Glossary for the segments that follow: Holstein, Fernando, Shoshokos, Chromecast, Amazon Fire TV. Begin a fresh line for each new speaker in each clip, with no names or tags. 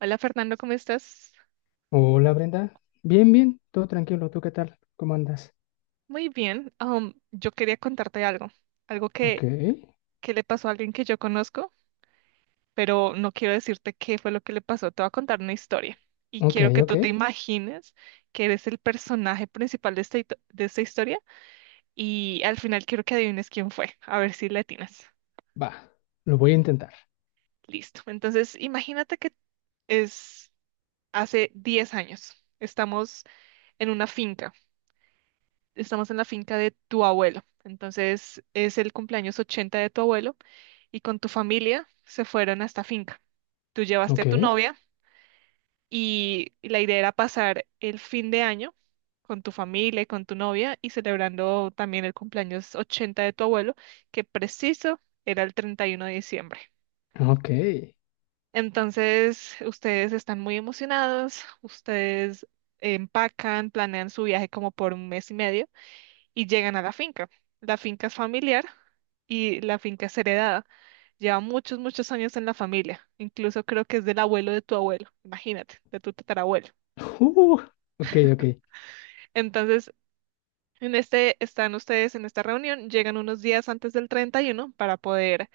Hola Fernando, ¿cómo estás?
Hola Brenda, bien, bien, todo tranquilo, ¿tú qué tal? ¿Cómo andas?
Muy bien. Yo quería contarte algo, algo
Ok,
que, que le pasó a alguien que yo conozco, pero no quiero decirte qué fue lo que le pasó. Te voy a contar una historia y
ok,
quiero que
ok,
tú te imagines que eres el personaje principal de esta, de esta historia y al final quiero que adivines quién fue, a ver si le atinas.
va, lo voy a intentar.
Listo. Entonces, imagínate que es hace 10 años. Estamos en una finca. Estamos en la finca de tu abuelo. Entonces es el cumpleaños 80 de tu abuelo y con tu familia se fueron a esta finca. Tú llevaste a
Ok,
tu novia y la idea era pasar el fin de año con tu familia y con tu novia y celebrando también el cumpleaños 80 de tu abuelo, que preciso era el 31 de diciembre.
ok,
Entonces, ustedes están muy emocionados, ustedes empacan, planean su viaje como por un mes y medio y llegan a la finca. La finca es familiar y la finca es heredada. Lleva muchos, muchos años en la familia. Incluso creo que es del abuelo de tu abuelo. Imagínate, de tu tatarabuelo.
uh, ok, ok,
Entonces, están ustedes en esta reunión, llegan unos días antes del 31 para poder,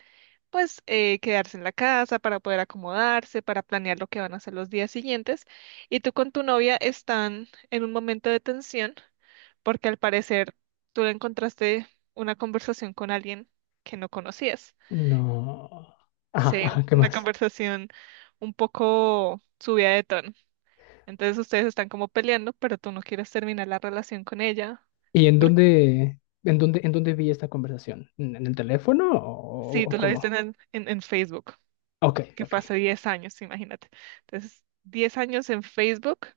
pues, quedarse en la casa, para poder acomodarse, para planear lo que van a hacer los días siguientes. Y tú con tu novia están en un momento de tensión porque al parecer tú le encontraste una conversación con alguien que no conocías.
no, ajá,
Sí,
ajá, ¿qué
una
más?
conversación un poco subida de tono. Entonces ustedes están como peleando, pero tú no quieres terminar la relación con ella.
¿Y en
Porque,
dónde vi esta conversación? ¿En el teléfono o,
sí,
o
tú la viste
cómo?
en Facebook,
Ok,
que
ok.
fue hace 10 años, imagínate. Entonces, 10 años en Facebook,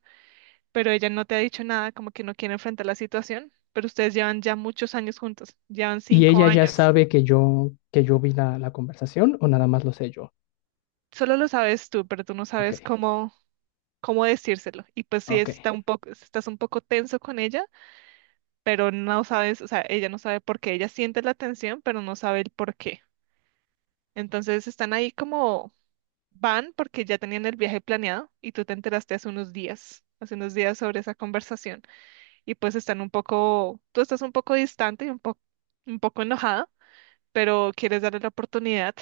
pero ella no te ha dicho nada, como que no quiere enfrentar la situación, pero ustedes llevan ya muchos años juntos, llevan
¿Y
5
ella ya
años.
sabe que yo vi la conversación o nada más lo sé yo?
Solo lo sabes tú, pero tú no
Ok,
sabes cómo decírselo. Y pues
ok,
si estás un poco tenso con ella, pero no sabes, o sea, ella no sabe por qué, ella siente la tensión, pero no sabe el por qué. Entonces están ahí como van porque ya tenían el viaje planeado y tú te enteraste hace unos días sobre esa conversación. Y pues están un poco, tú estás un poco distante y un poco enojada, pero quieres darle la oportunidad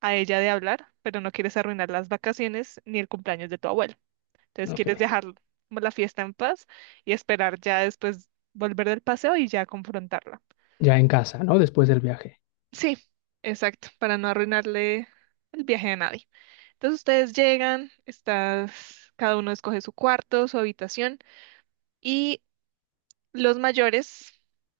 a ella de hablar, pero no quieres arruinar las vacaciones ni el cumpleaños de tu abuela. Entonces
ok,
quieres dejar como la fiesta en paz y esperar ya después volver del paseo y ya confrontarla.
ya en casa, ¿no? Después del viaje.
Sí, exacto, para no arruinarle el viaje a nadie. Entonces ustedes llegan, estás, cada uno escoge su cuarto, su habitación y los mayores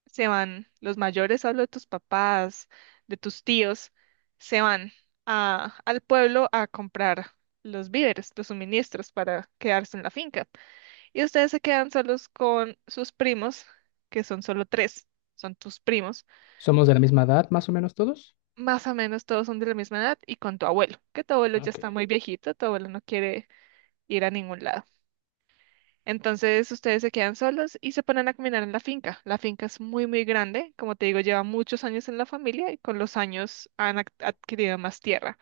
se van, los mayores, hablo de tus papás, de tus tíos, se van a, al pueblo a comprar los víveres, los suministros para quedarse en la finca. Y ustedes se quedan solos con sus primos, que son solo tres, son tus primos.
¿Somos de la misma edad, más o menos todos?
Más o menos todos son de la misma edad y con tu abuelo, que tu abuelo ya
Ok,
está muy viejito, tu abuelo no quiere ir a ningún lado. Entonces ustedes se quedan solos y se ponen a caminar en la finca. La finca es muy, muy grande, como te digo, lleva muchos años en la familia y con los años han adquirido más tierra.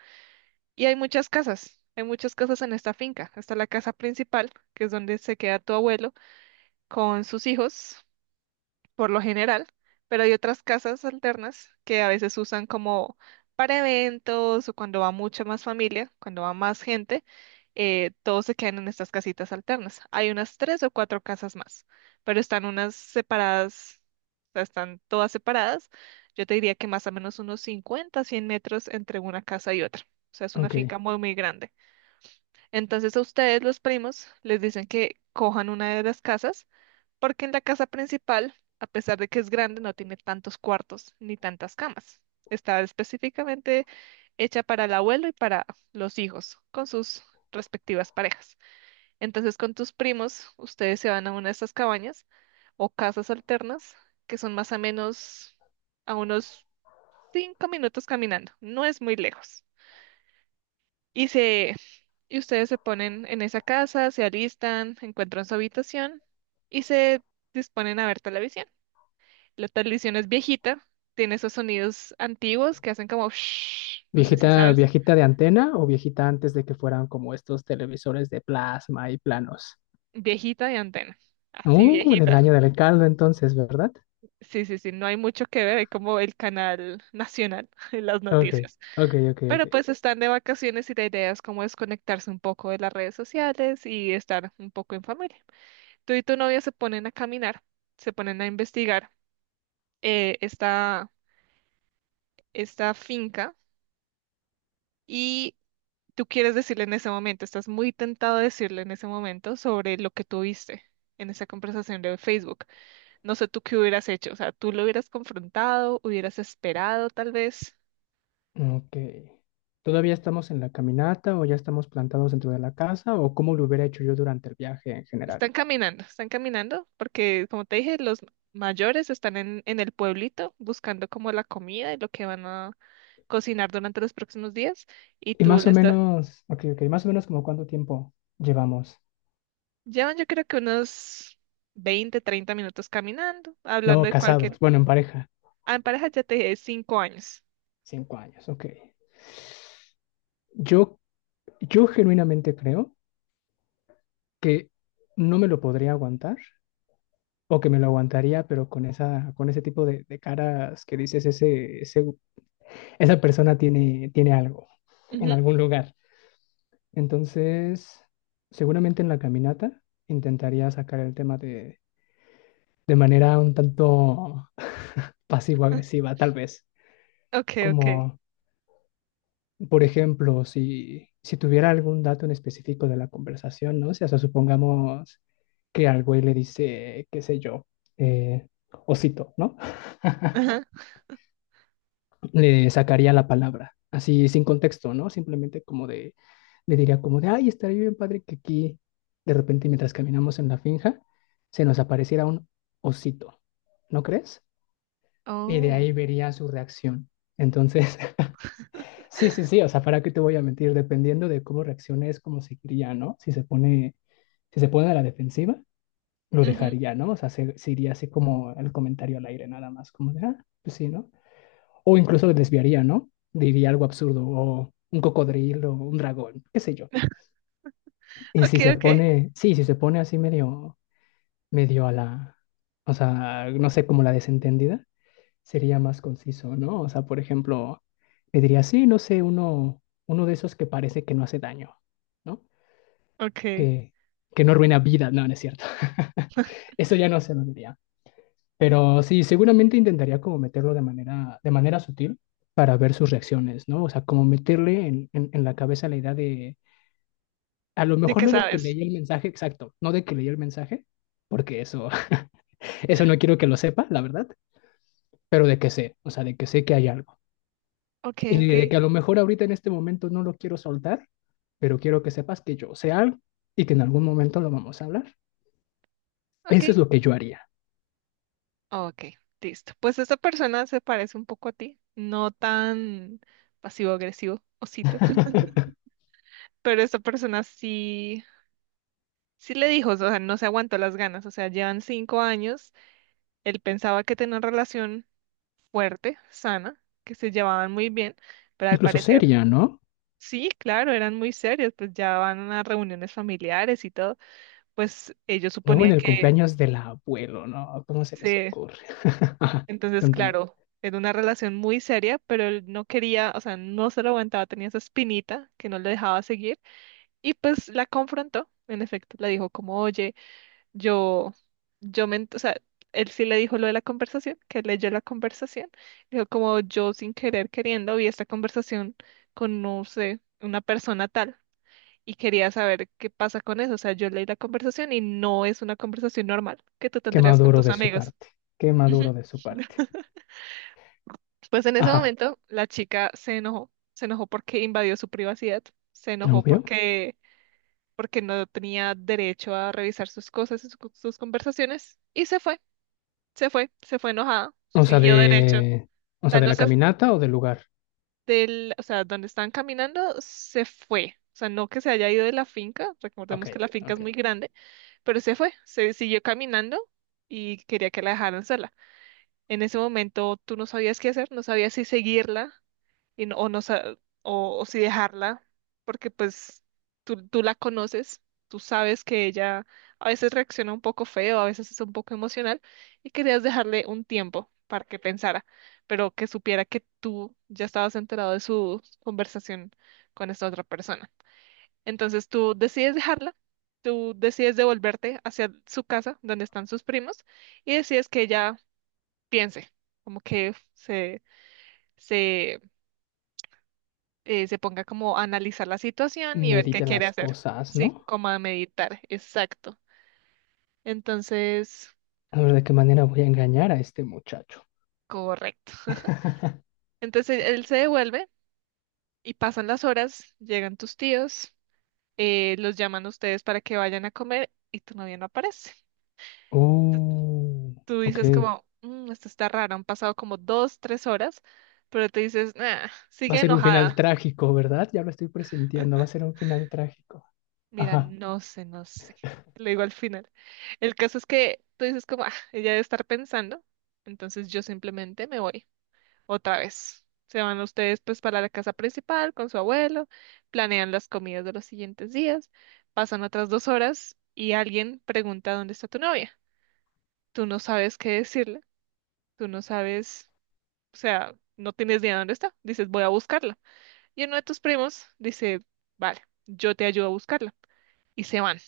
Y hay muchas casas en esta finca. Está la casa principal, que es donde se queda tu abuelo con sus hijos por lo general, pero hay otras casas alternas que a veces usan como para eventos o cuando va mucha más familia, cuando va más gente, todos se quedan en estas casitas alternas. Hay unas tres o cuatro casas más, pero están unas separadas, o sea, están todas separadas. Yo te diría que más o menos unos 50, 100 metros entre una casa y otra. O sea, es una
ok.
finca muy, muy grande. Entonces a ustedes, los primos, les dicen que cojan una de las casas porque en la casa principal, a pesar de que es grande, no tiene tantos cuartos ni tantas camas. Está específicamente hecha para el abuelo y para los hijos, con sus respectivas parejas. Entonces, con tus primos, ustedes se van a una de estas cabañas o casas alternas, que son más o menos a unos 5 minutos caminando. No es muy lejos. Y se, y ustedes se ponen en esa casa, se alistan, encuentran su habitación y se disponen a ver televisión. La televisión es viejita, tiene esos sonidos antiguos que hacen como, shhh, no sé si
¿Viejita,
sabes,
viejita de antena o viejita antes de que fueran como estos televisores de plasma y planos?
viejita y antena, así
Del
viejita.
año del caldo entonces, ¿verdad?
Sí, sí, sí, no hay mucho que ver, es como el canal nacional en las
Ok,
noticias.
ok, ok, ok.
Pero pues están de vacaciones y la idea es como desconectarse un poco de las redes sociales y estar un poco en familia. Tú y tu novia se ponen a caminar, se ponen a investigar eh, esta, esta finca. Y tú quieres decirle en ese momento, estás muy tentado a decirle en ese momento sobre lo que tuviste en esa conversación de Facebook. No sé tú qué hubieras hecho, o sea, tú lo hubieras confrontado, hubieras esperado tal vez.
Ok. ¿Todavía estamos en la caminata o ya estamos plantados dentro de la casa o cómo lo hubiera hecho yo durante el viaje en general?
Están caminando, porque como te dije, los mayores están en el pueblito buscando como la comida y lo que van a cocinar durante los próximos días y
Y
tú
más o
les das,
menos, ok, ok, más o menos como cuánto tiempo llevamos.
llevan yo creo que unos 20, 30 minutos caminando, hablando
No,
de cualquier...
casados, bueno, en pareja.
Ah, en pareja ya te dije, 5 años.
5 años, ok. Yo, yo genuinamente creo que no me lo podría aguantar o que me lo aguantaría, pero con ese tipo de caras que dices, esa persona tiene algo en
Ujú.
algún lugar. Entonces, seguramente en la caminata intentaría sacar el tema de manera un tanto pasivo-agresiva, tal vez,
Okay, okay.
como por ejemplo, si tuviera algún dato en específico de la conversación, ¿no? O sea, o supongamos que al güey le dice, qué sé yo, eh, osito, ¿no?
Ajá.
Le sacaría la palabra, así sin contexto, ¿no? Simplemente como de, le diría como de, ay, estaría bien padre que aquí, de repente, mientras caminamos en la finja, se nos apareciera un osito, ¿no crees? Y de
Oh.
ahí vería su reacción. Entonces, Sí, sí, sí, o sea, ¿para qué te voy a mentir? Dependiendo de cómo reacciones, cómo seguiría, ¿no? Si se pone a la defensiva, lo
Ujú.
dejaría, ¿no? O sea, se iría así como el comentario al aire, nada más, como de, ah, pues sí, ¿no? O incluso lo desviaría, ¿no? Diría algo absurdo, o un cocodrilo, o un dragón, qué sé yo. Y si
Okay,
se
okay.
pone, sí, si se pone así medio, medio a la, o sea, no sé, como la desentendida, sería más conciso, ¿no? O sea, por ejemplo, te diría, sí, no sé, uno de esos que parece que no hace daño, ¿no?
Okay.
Que, que no arruina vida, no, no es cierto. Eso ya no se lo diría. Pero sí, seguramente intentaría como meterlo de manera sutil para ver sus reacciones, ¿no? O sea, como meterle en la cabeza la idea de, a lo
¿De
mejor
qué
no de que
sabes?
leí el mensaje exacto, no de que leí el mensaje, porque eso, eso no quiero que lo sepa, la verdad, pero de que sé, o sea, de que sé que hay algo.
Okay,
Y de
okay.
que a lo mejor ahorita en este momento no lo quiero soltar, pero quiero que sepas que yo sé algo y que en algún momento lo vamos a hablar. Eso
Okay.
es lo que yo haría.
Okay. Listo. Pues esta persona se parece un poco a ti, no tan pasivo-agresivo, osito, pero esta persona sí, sí le dijo, o sea, no se aguantó las ganas, o sea, llevan 5 años, él pensaba que tenían una relación fuerte, sana, que se llevaban muy bien, pero al
Incluso
parecer,
seria, ¿no?
sí, claro, eran muy serios, pues ya van a reuniones familiares y todo, pues ellos
Luego en
suponían
el
que
cumpleaños del abuelo, ¿no? ¿Cómo se les
sí.
ocurre? Ajá,
Entonces,
continúa.
claro, era una relación muy seria, pero él no quería, o sea, no se lo aguantaba, tenía esa espinita que no le dejaba seguir y pues la confrontó. En efecto, le dijo como, oye, yo, yo o sea, él sí le dijo lo de la conversación, que leyó la conversación, dijo como, yo sin querer queriendo vi esta conversación con, no sé, una persona tal. Y quería saber qué pasa con eso. O sea, yo leí la conversación y no es una conversación normal que tú
Qué
tendrías con
maduro
tus
de su
amigos.
parte. Qué
Ujú.
maduro de su parte.
Pues en ese
Ajá,
momento la chica se enojó, porque invadió su privacidad, se enojó
obvio.
porque, porque no tenía derecho a revisar sus cosas y sus conversaciones y se fue enojada,
O sea,
siguió derecho, o
O sea,
sea,
de
no
la
se fu-
caminata o del lugar.
del, o sea, donde estaban caminando, se fue. O sea, no que se haya ido de la finca,
Ok,
recordemos que la finca es
ok.
muy grande, pero se fue, se siguió caminando y quería que la dejaran sola. En ese momento tú no sabías qué hacer, no sabías si seguirla y no, o, no, sa- o si dejarla, porque pues tú la conoces, tú sabes que ella a veces reacciona un poco feo, a veces es un poco emocional y querías dejarle un tiempo para que pensara, pero que supiera que tú ya estabas enterado de su conversación con esta otra persona. Entonces tú decides dejarla. Tú decides devolverte hacia su casa, donde están sus primos, y decides que ella piense, como que se se ponga como a analizar la situación y ver qué
Medita
quiere
las
hacer.
cosas,
Sí,
¿no?
como a meditar, exacto. Entonces,
A ver de qué manera voy a engañar a este muchacho.
correcto. Entonces él se devuelve y pasan las horas, llegan tus tíos, los llaman a ustedes para que vayan a comer y tu novia no aparece. Tú
Oh,
tú dices
ok.
como, "Mm, esto está raro, han pasado como 2, 3 horas", pero te dices, nah,
Va a
sigue
ser un final
enojada.
trágico, ¿verdad? Ya lo estoy presintiendo, va a ser un final trágico.
Mira,
Ajá.
no sé, no sé. Te lo digo al final. El caso es que tú dices como, ah, ella debe estar pensando, entonces yo simplemente me voy otra vez. Se van ustedes pues para la casa principal con su abuelo, planean las comidas de los siguientes días, pasan otras 2 horas y alguien pregunta dónde está tu novia. Tú no sabes qué decirle, tú no sabes, o sea, no tienes ni idea dónde está. Dices, voy a buscarla. Y uno de tus primos dice, vale, yo te ayudo a buscarla. Y se van. O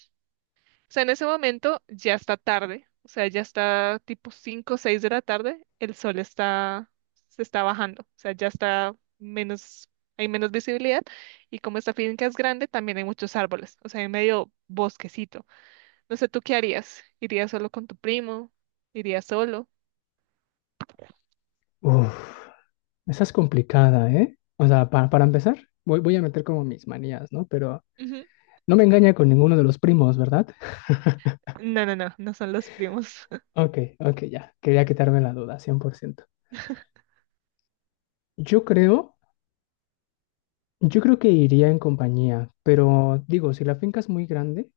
sea, en ese momento ya está tarde, o sea, ya está tipo 5, o 6 de la tarde, el sol está, se está bajando, o sea, ya está menos, hay menos visibilidad y como esta finca es grande, también hay muchos árboles, o sea, hay medio bosquecito. No sé, ¿tú qué harías? ¿Irías solo con tu primo? ¿Irías solo?
Uf, esa es complicada, ¿eh? O sea, para empezar, voy a meter como mis manías, ¿no? Pero
Ujú.
no me engaña con ninguno de los primos, ¿verdad?
No, no, no, no son los primos.
Ok, ok, ya. Quería quitarme la duda, 100%. Yo creo, yo creo que iría en compañía, pero digo, si la finca es muy grande,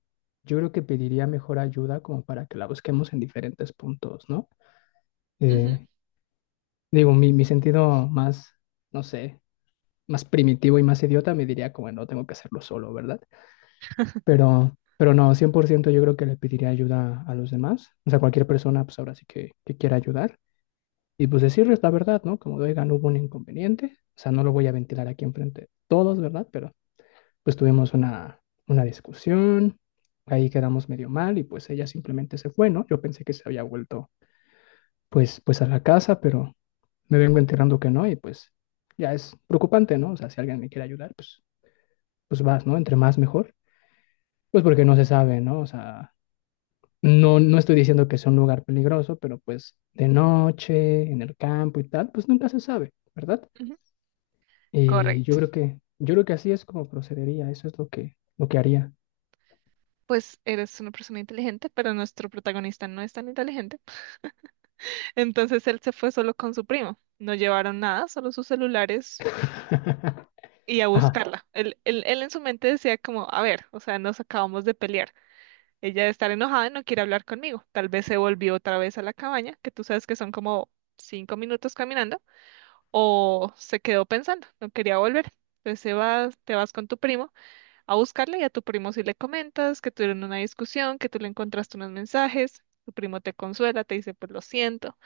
yo creo que pediría mejor ayuda como para que la busquemos en diferentes puntos, ¿no?
Ujú,
Eh, Digo, mi sentido más, no sé, más primitivo y más idiota me diría como no tengo que hacerlo solo, ¿verdad? Pero no, 100% yo creo que le pediría ayuda a los demás. O sea, cualquier persona, pues ahora sí que quiera ayudar. Y pues decirles la verdad, ¿no? Como, oigan, hubo un inconveniente. O sea, no lo voy a ventilar aquí enfrente de todos, ¿verdad? Pero pues tuvimos una discusión, ahí quedamos medio mal y pues ella simplemente se fue, ¿no? Yo pensé que se había vuelto pues a la casa, pero me vengo enterando que no y pues ya es preocupante, ¿no? O sea, si alguien me quiere ayudar, pues vas, ¿no? Entre más mejor, pues porque no se sabe, ¿no? O sea, no, no estoy diciendo que sea un lugar peligroso, pero pues de noche, en el campo y tal, pues nunca se sabe, ¿verdad?
ujú.
Y yo
Correcto.
creo que, yo creo que así es como procedería, eso es lo que haría.
Pues eres una persona inteligente, pero nuestro protagonista no es tan inteligente. Entonces él se fue solo con su primo. No llevaron nada, solo sus celulares y a
Ajá,
buscarla. Él en su mente decía como, a ver, o sea, nos acabamos de pelear. Ella está enojada y no quiere hablar conmigo. Tal vez se volvió otra vez a la cabaña, que tú sabes que son como 5 minutos caminando, o se quedó pensando, no quería volver. Entonces se va, te vas con tu primo a buscarla, y a tu primo si le comentas que tuvieron una discusión, que tú le encontraste unos mensajes. Tu primo te consuela, te dice, pues lo siento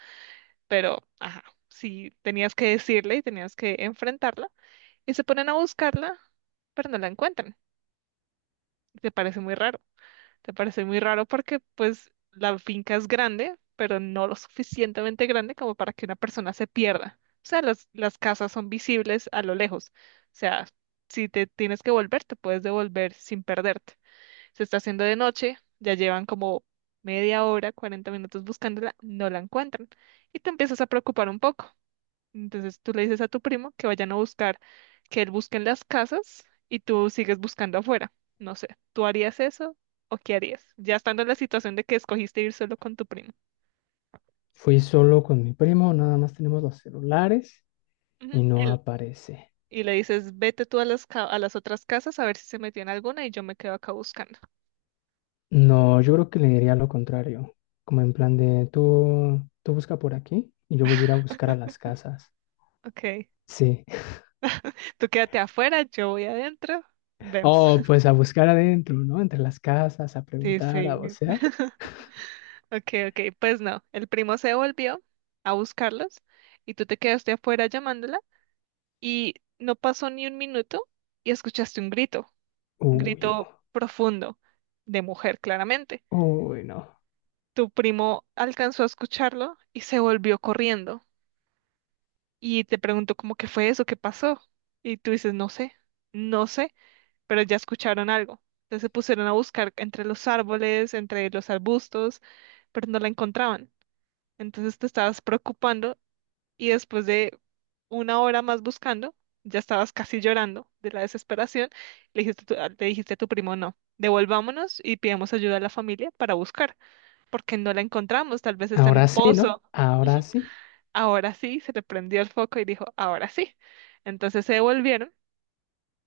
pero, ajá, sí, tenías que decirle y tenías que enfrentarla. Y se ponen a buscarla, pero no la encuentran. Y te parece muy raro. Te parece muy raro porque, pues, la finca es grande, pero no lo suficientemente grande como para que una persona se pierda. O sea, las casas son visibles a lo lejos. O sea, si te tienes que volver, te puedes devolver sin perderte. Se está haciendo de noche, ya llevan como media hora, 40 minutos buscándola, no la encuentran. Y te empiezas a preocupar un poco. Entonces tú le dices a tu primo que vayan a buscar, que él busque en las casas y tú sigues buscando afuera. No sé, ¿tú harías eso o qué harías? Ya estando en la situación de que escogiste ir solo con tu primo.
fui solo con mi primo, nada más tenemos los celulares
Ujú,
y no aparece.
y le dices, vete tú a las, a las otras casas a ver si se metió en alguna y yo me quedo acá buscando.
No, yo creo que le diría lo contrario, como en plan de tú busca por aquí y yo voy a ir a buscar a las casas.
Ok,
Sí.
tú quédate afuera, yo voy adentro, vemos.
Oh, pues a buscar adentro, ¿no? Entre las casas, a
Sí,
preguntar, a
sí.
vocear.
Ok, ok, pues no, el primo se volvió a buscarlos y tú te quedaste afuera llamándola, y no pasó ni un minuto y escuchaste un
Uy, no.
grito profundo de mujer, claramente.
Uy, no.
Tu primo alcanzó a escucharlo y se volvió corriendo y te preguntó cómo que fue eso, qué pasó. Y tú dices, no sé, no sé, pero ya escucharon algo. Entonces se pusieron a buscar entre los árboles, entre los arbustos, pero no la encontraban. Entonces te estabas preocupando y después de una hora más buscando, ya estabas casi llorando de la desesperación. Le dijiste a tu primo, no, devolvámonos y pidamos ayuda a la familia para buscar, porque no la encontramos, tal vez está en
Ahora
un
sí, ¿no?
pozo. Ujú.
Ahora sí.
Ahora sí, se le prendió el foco y dijo, ahora sí. Entonces se devolvieron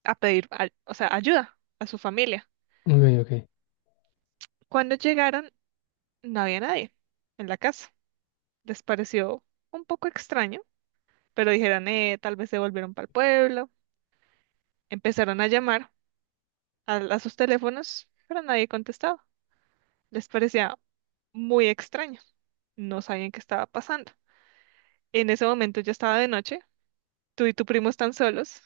a pedir, ayuda a su familia.
Ok, ok.
Cuando llegaron, no había nadie en la casa. Les pareció un poco extraño, pero dijeron, tal vez se volvieron para el pueblo. Empezaron a llamar a sus teléfonos, pero nadie contestaba. Les parecía muy extraño. No sabían qué estaba pasando. En ese momento ya estaba de noche. Tú y tu primo están solos.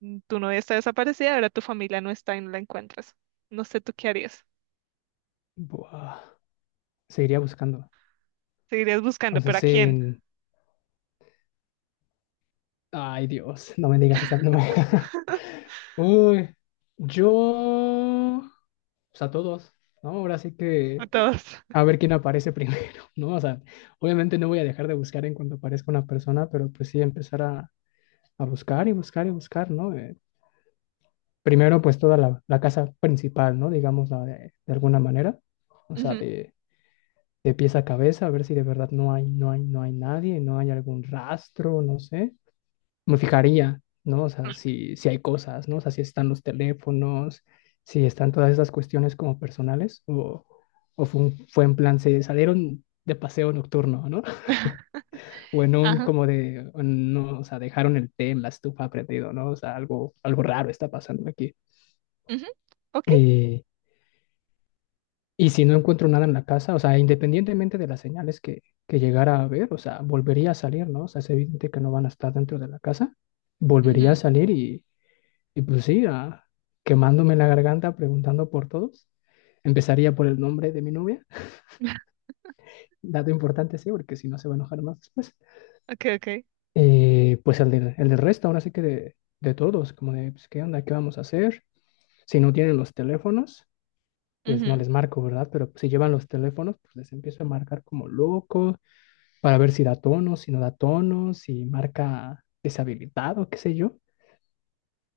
Tu novia está desaparecida, ahora tu familia no está y no la encuentras. No sé tú qué harías.
Buah. Seguiría buscando.
Seguirías buscando,
O sea,
¿pero a quién?
sí. Ay, Dios, no me digas esa. No me- Uy, yo. Pues a todos, ¿no? Ahora sí
A
que.
todos.
A ver quién aparece primero, ¿no? O sea, obviamente no voy a dejar de buscar en cuanto aparezca una persona, pero pues sí empezar a buscar y buscar y buscar, ¿no? Primero, pues toda la casa principal, ¿no? Digamos, la de alguna manera, o sea,
Ujú,
de pies a cabeza, a ver si de verdad no hay, no hay, no hay nadie, no hay algún rastro, no sé me fijaría, ¿no? O sea, si hay cosas, ¿no? O sea, si están los teléfonos, si están todas esas cuestiones como personales, o fue en plan, se salieron de paseo nocturno, ¿no? O en un
ajá,
como de, no, o sea, dejaron el té en la estufa prendido, ¿no? O sea, algo raro está pasando aquí.
ujú, ok,
Eh, y si no encuentro nada en la casa, o sea, independientemente de las señales que llegara a ver, o sea, volvería a salir, ¿no? O sea, es evidente que no van a estar dentro de la casa volvería a
ujú.
salir y, Y pues sí, quemándome la garganta preguntando por todos. Empezaría por el nombre de mi novia, dato importante, sí, porque si no se va a enojar más después.
Okay, okay.
Pues el del resto, ahora sí que de todos, como de, pues, ¿qué onda? ¿Qué vamos a hacer? Si no tienen los teléfonos, pues no
Ujú,
les marco, ¿verdad? Pero si llevan los teléfonos, pues les empiezo a marcar como loco, para ver si da tono, si no da tono, si marca deshabilitado, qué sé yo.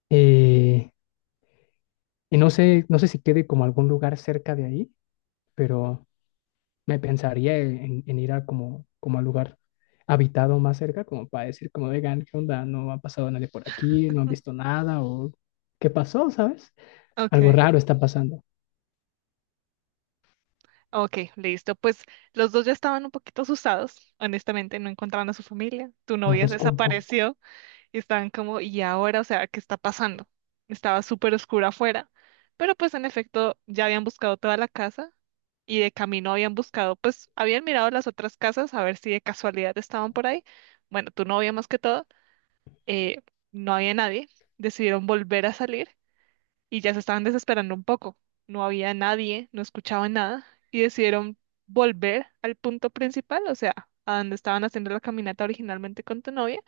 Eh, y no sé si quede como algún lugar cerca de ahí, pero... me pensaría en ir a como al lugar habitado más cerca, como para decir, como, vegan, ¿qué onda? No ha pasado nadie por aquí, no han visto nada, o ¿qué pasó, sabes? Algo
okay.
raro está pasando.
Okay, listo. Pues los dos ya estaban un poquito asustados, honestamente, no encontraban a su familia, tu
No
novia
los culpo.
desapareció, y estaban como, ¿y ahora? O sea, ¿qué está pasando? Estaba súper oscura afuera. Pero pues en efecto ya habían buscado toda la casa y de camino habían buscado, pues habían mirado las otras casas a ver si de casualidad estaban por ahí. Bueno, tu novia más que todo, eh, no había nadie. Decidieron volver a salir y ya se estaban desesperando un poco. No había nadie, no escuchaban nada y decidieron volver al punto principal, o sea, a donde estaban haciendo la caminata originalmente con tu novia,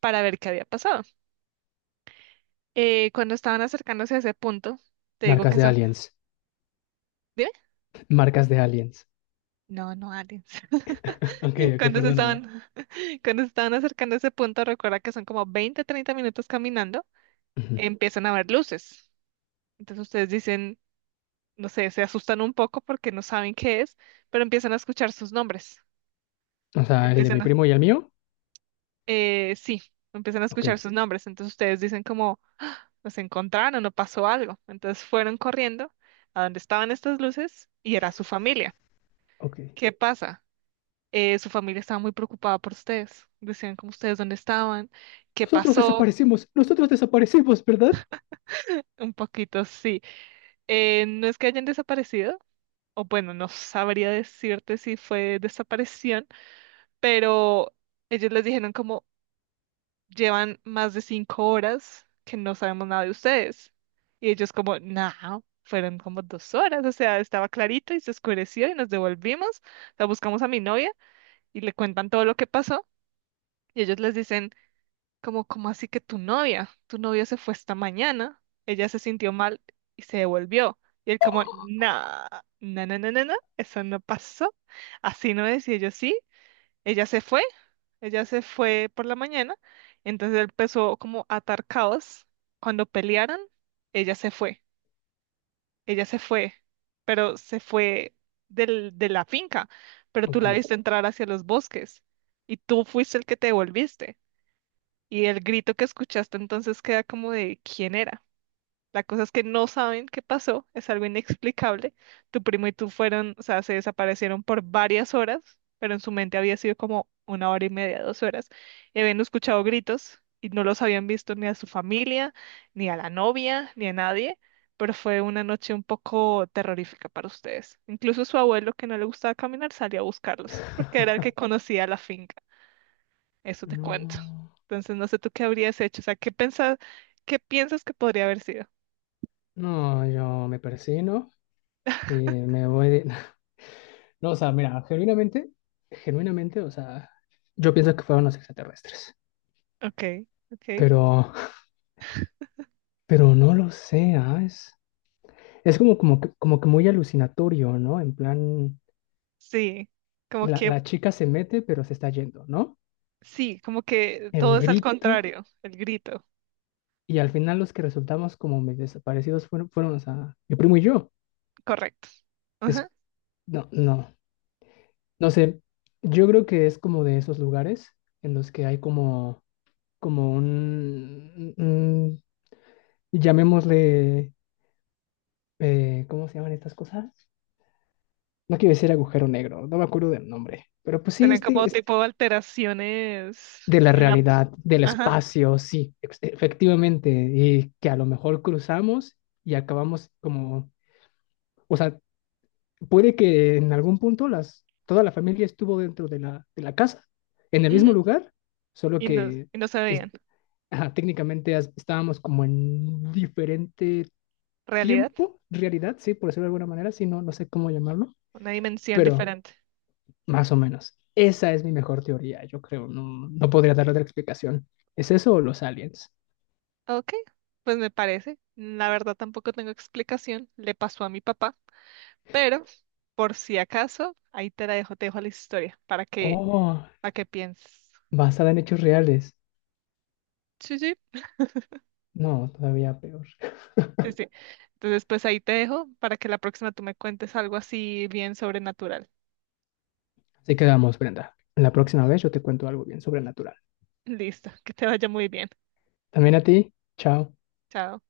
para ver qué había pasado. Cuando estaban acercándose a ese punto, te digo
Marcas
que
de
son,
aliens.
¿dime?
Marcas de aliens.
No, no aliens.
Ok, ok,
Cuando se
perdóname.
estaban, Cuando se estaban acercando a ese punto, recuerda que son como 20, 30 minutos caminando,
Ujú.
empiezan a ver luces. Entonces ustedes dicen, no sé, se asustan un poco porque no saben qué es, pero empiezan a escuchar sus nombres.
O sea, el de mi
Empiezan a,
primo y el mío.
eh, sí, Empiezan a
Ok,
escuchar sus nombres. Entonces ustedes dicen como, nos encontraron o pasó algo. Entonces fueron corriendo a donde estaban estas luces y era su familia.
ok.
¿Qué pasa? Su familia estaba muy preocupada por ustedes. Decían como ustedes dónde estaban, qué pasó,
Nosotros desaparecimos, ¿verdad?
un poquito, sí. No es que hayan desaparecido, o bueno, no sabría decirte si fue desaparición, pero ellos les dijeron como llevan más de 5 horas que no sabemos nada de ustedes. Y ellos como, no, fueron como 2 horas, o sea, estaba clarito y se oscureció y nos devolvimos, la buscamos a mi novia y le cuentan todo lo que pasó. Y ellos les dicen, como, como así que tu novia? Tu novia se fue esta mañana, ella se sintió mal y se devolvió. Y él como, no, no, no, no, no, no, eso no pasó. Así no es. Y ellos sí, ella se fue, ella se fue por la mañana. Entonces él empezó como a atar caos. Cuando pelearon, ella se fue, ella se fue, pero se fue de la finca, pero tú
Ok.
la viste entrar hacia los bosques y tú fuiste el que te devolviste. Y el grito que escuchaste entonces queda como de quién era. La cosa es que no saben qué pasó, es algo inexplicable. Tu primo y tú fueron, o sea, se desaparecieron por varias horas, pero en su mente había sido como una hora y media, 2 horas, y habían escuchado gritos y no los habían visto ni a su familia, ni a la novia, ni a nadie, pero fue una noche un poco terrorífica para ustedes. Incluso su abuelo, que no le gustaba caminar, salió a buscarlos, porque era el que conocía la finca. Eso te cuento.
No,
Entonces, no sé tú qué habrías hecho. O sea, ¿qué pensas, qué piensas que podría haber sido?
no, yo me persino. eh, me voy de- No, o sea, mira, genuinamente, genuinamente, o sea, yo pienso que fueron los extraterrestres,
Ok, ok.
pero, pero no lo sé, Es como, como que muy alucinatorio, ¿no? En plan,
Sí, como
la,
que,
la chica se mete, pero se está yendo, ¿no?
sí, como que
El
todo es al
grito,
contrario, el grito,
y al final los que resultamos como medio desaparecidos fueron, o sea, mi primo y yo.
correcto.
Es,
Ajá.
no, no, no sé, yo creo que es como de esos lugares en los que hay como llamémosle ¿cómo se llaman estas cosas? No quiero decir agujero negro, no me acuerdo del nombre, pero pues sí,
Tener como tipo alteraciones
de la
en la...
realidad, del
Ajá.
espacio, sí, efectivamente, y que a lo mejor cruzamos y acabamos como, o sea, puede que en algún punto toda la familia estuvo dentro de la casa, en el mismo
Ujú,
lugar, solo
y no,
que
y no se
es-
veían.
ajá, técnicamente estábamos como en diferente
Realidad,
tiempo, realidad, sí, por decirlo de alguna manera, sí, no, no sé cómo llamarlo,
una dimensión
pero...
diferente.
Más o menos. Esa es mi mejor teoría, yo creo. No, no podría dar otra explicación. ¿Es eso o los aliens?
Ok, pues me parece. La verdad tampoco tengo explicación. Le pasó a mi papá, pero... Por si acaso, ahí te la dejo, te dejo la historia
Oh,
para que pienses.
basada en hechos reales.
Sí, sí,
No, todavía peor.
sí, sí. Entonces, pues ahí te dejo para que la próxima tú me cuentes algo así bien sobrenatural.
Así que vamos, Brenda. La próxima vez yo te cuento algo bien sobrenatural.
Listo, que te vaya muy bien.
También a ti. Chao.
Chao.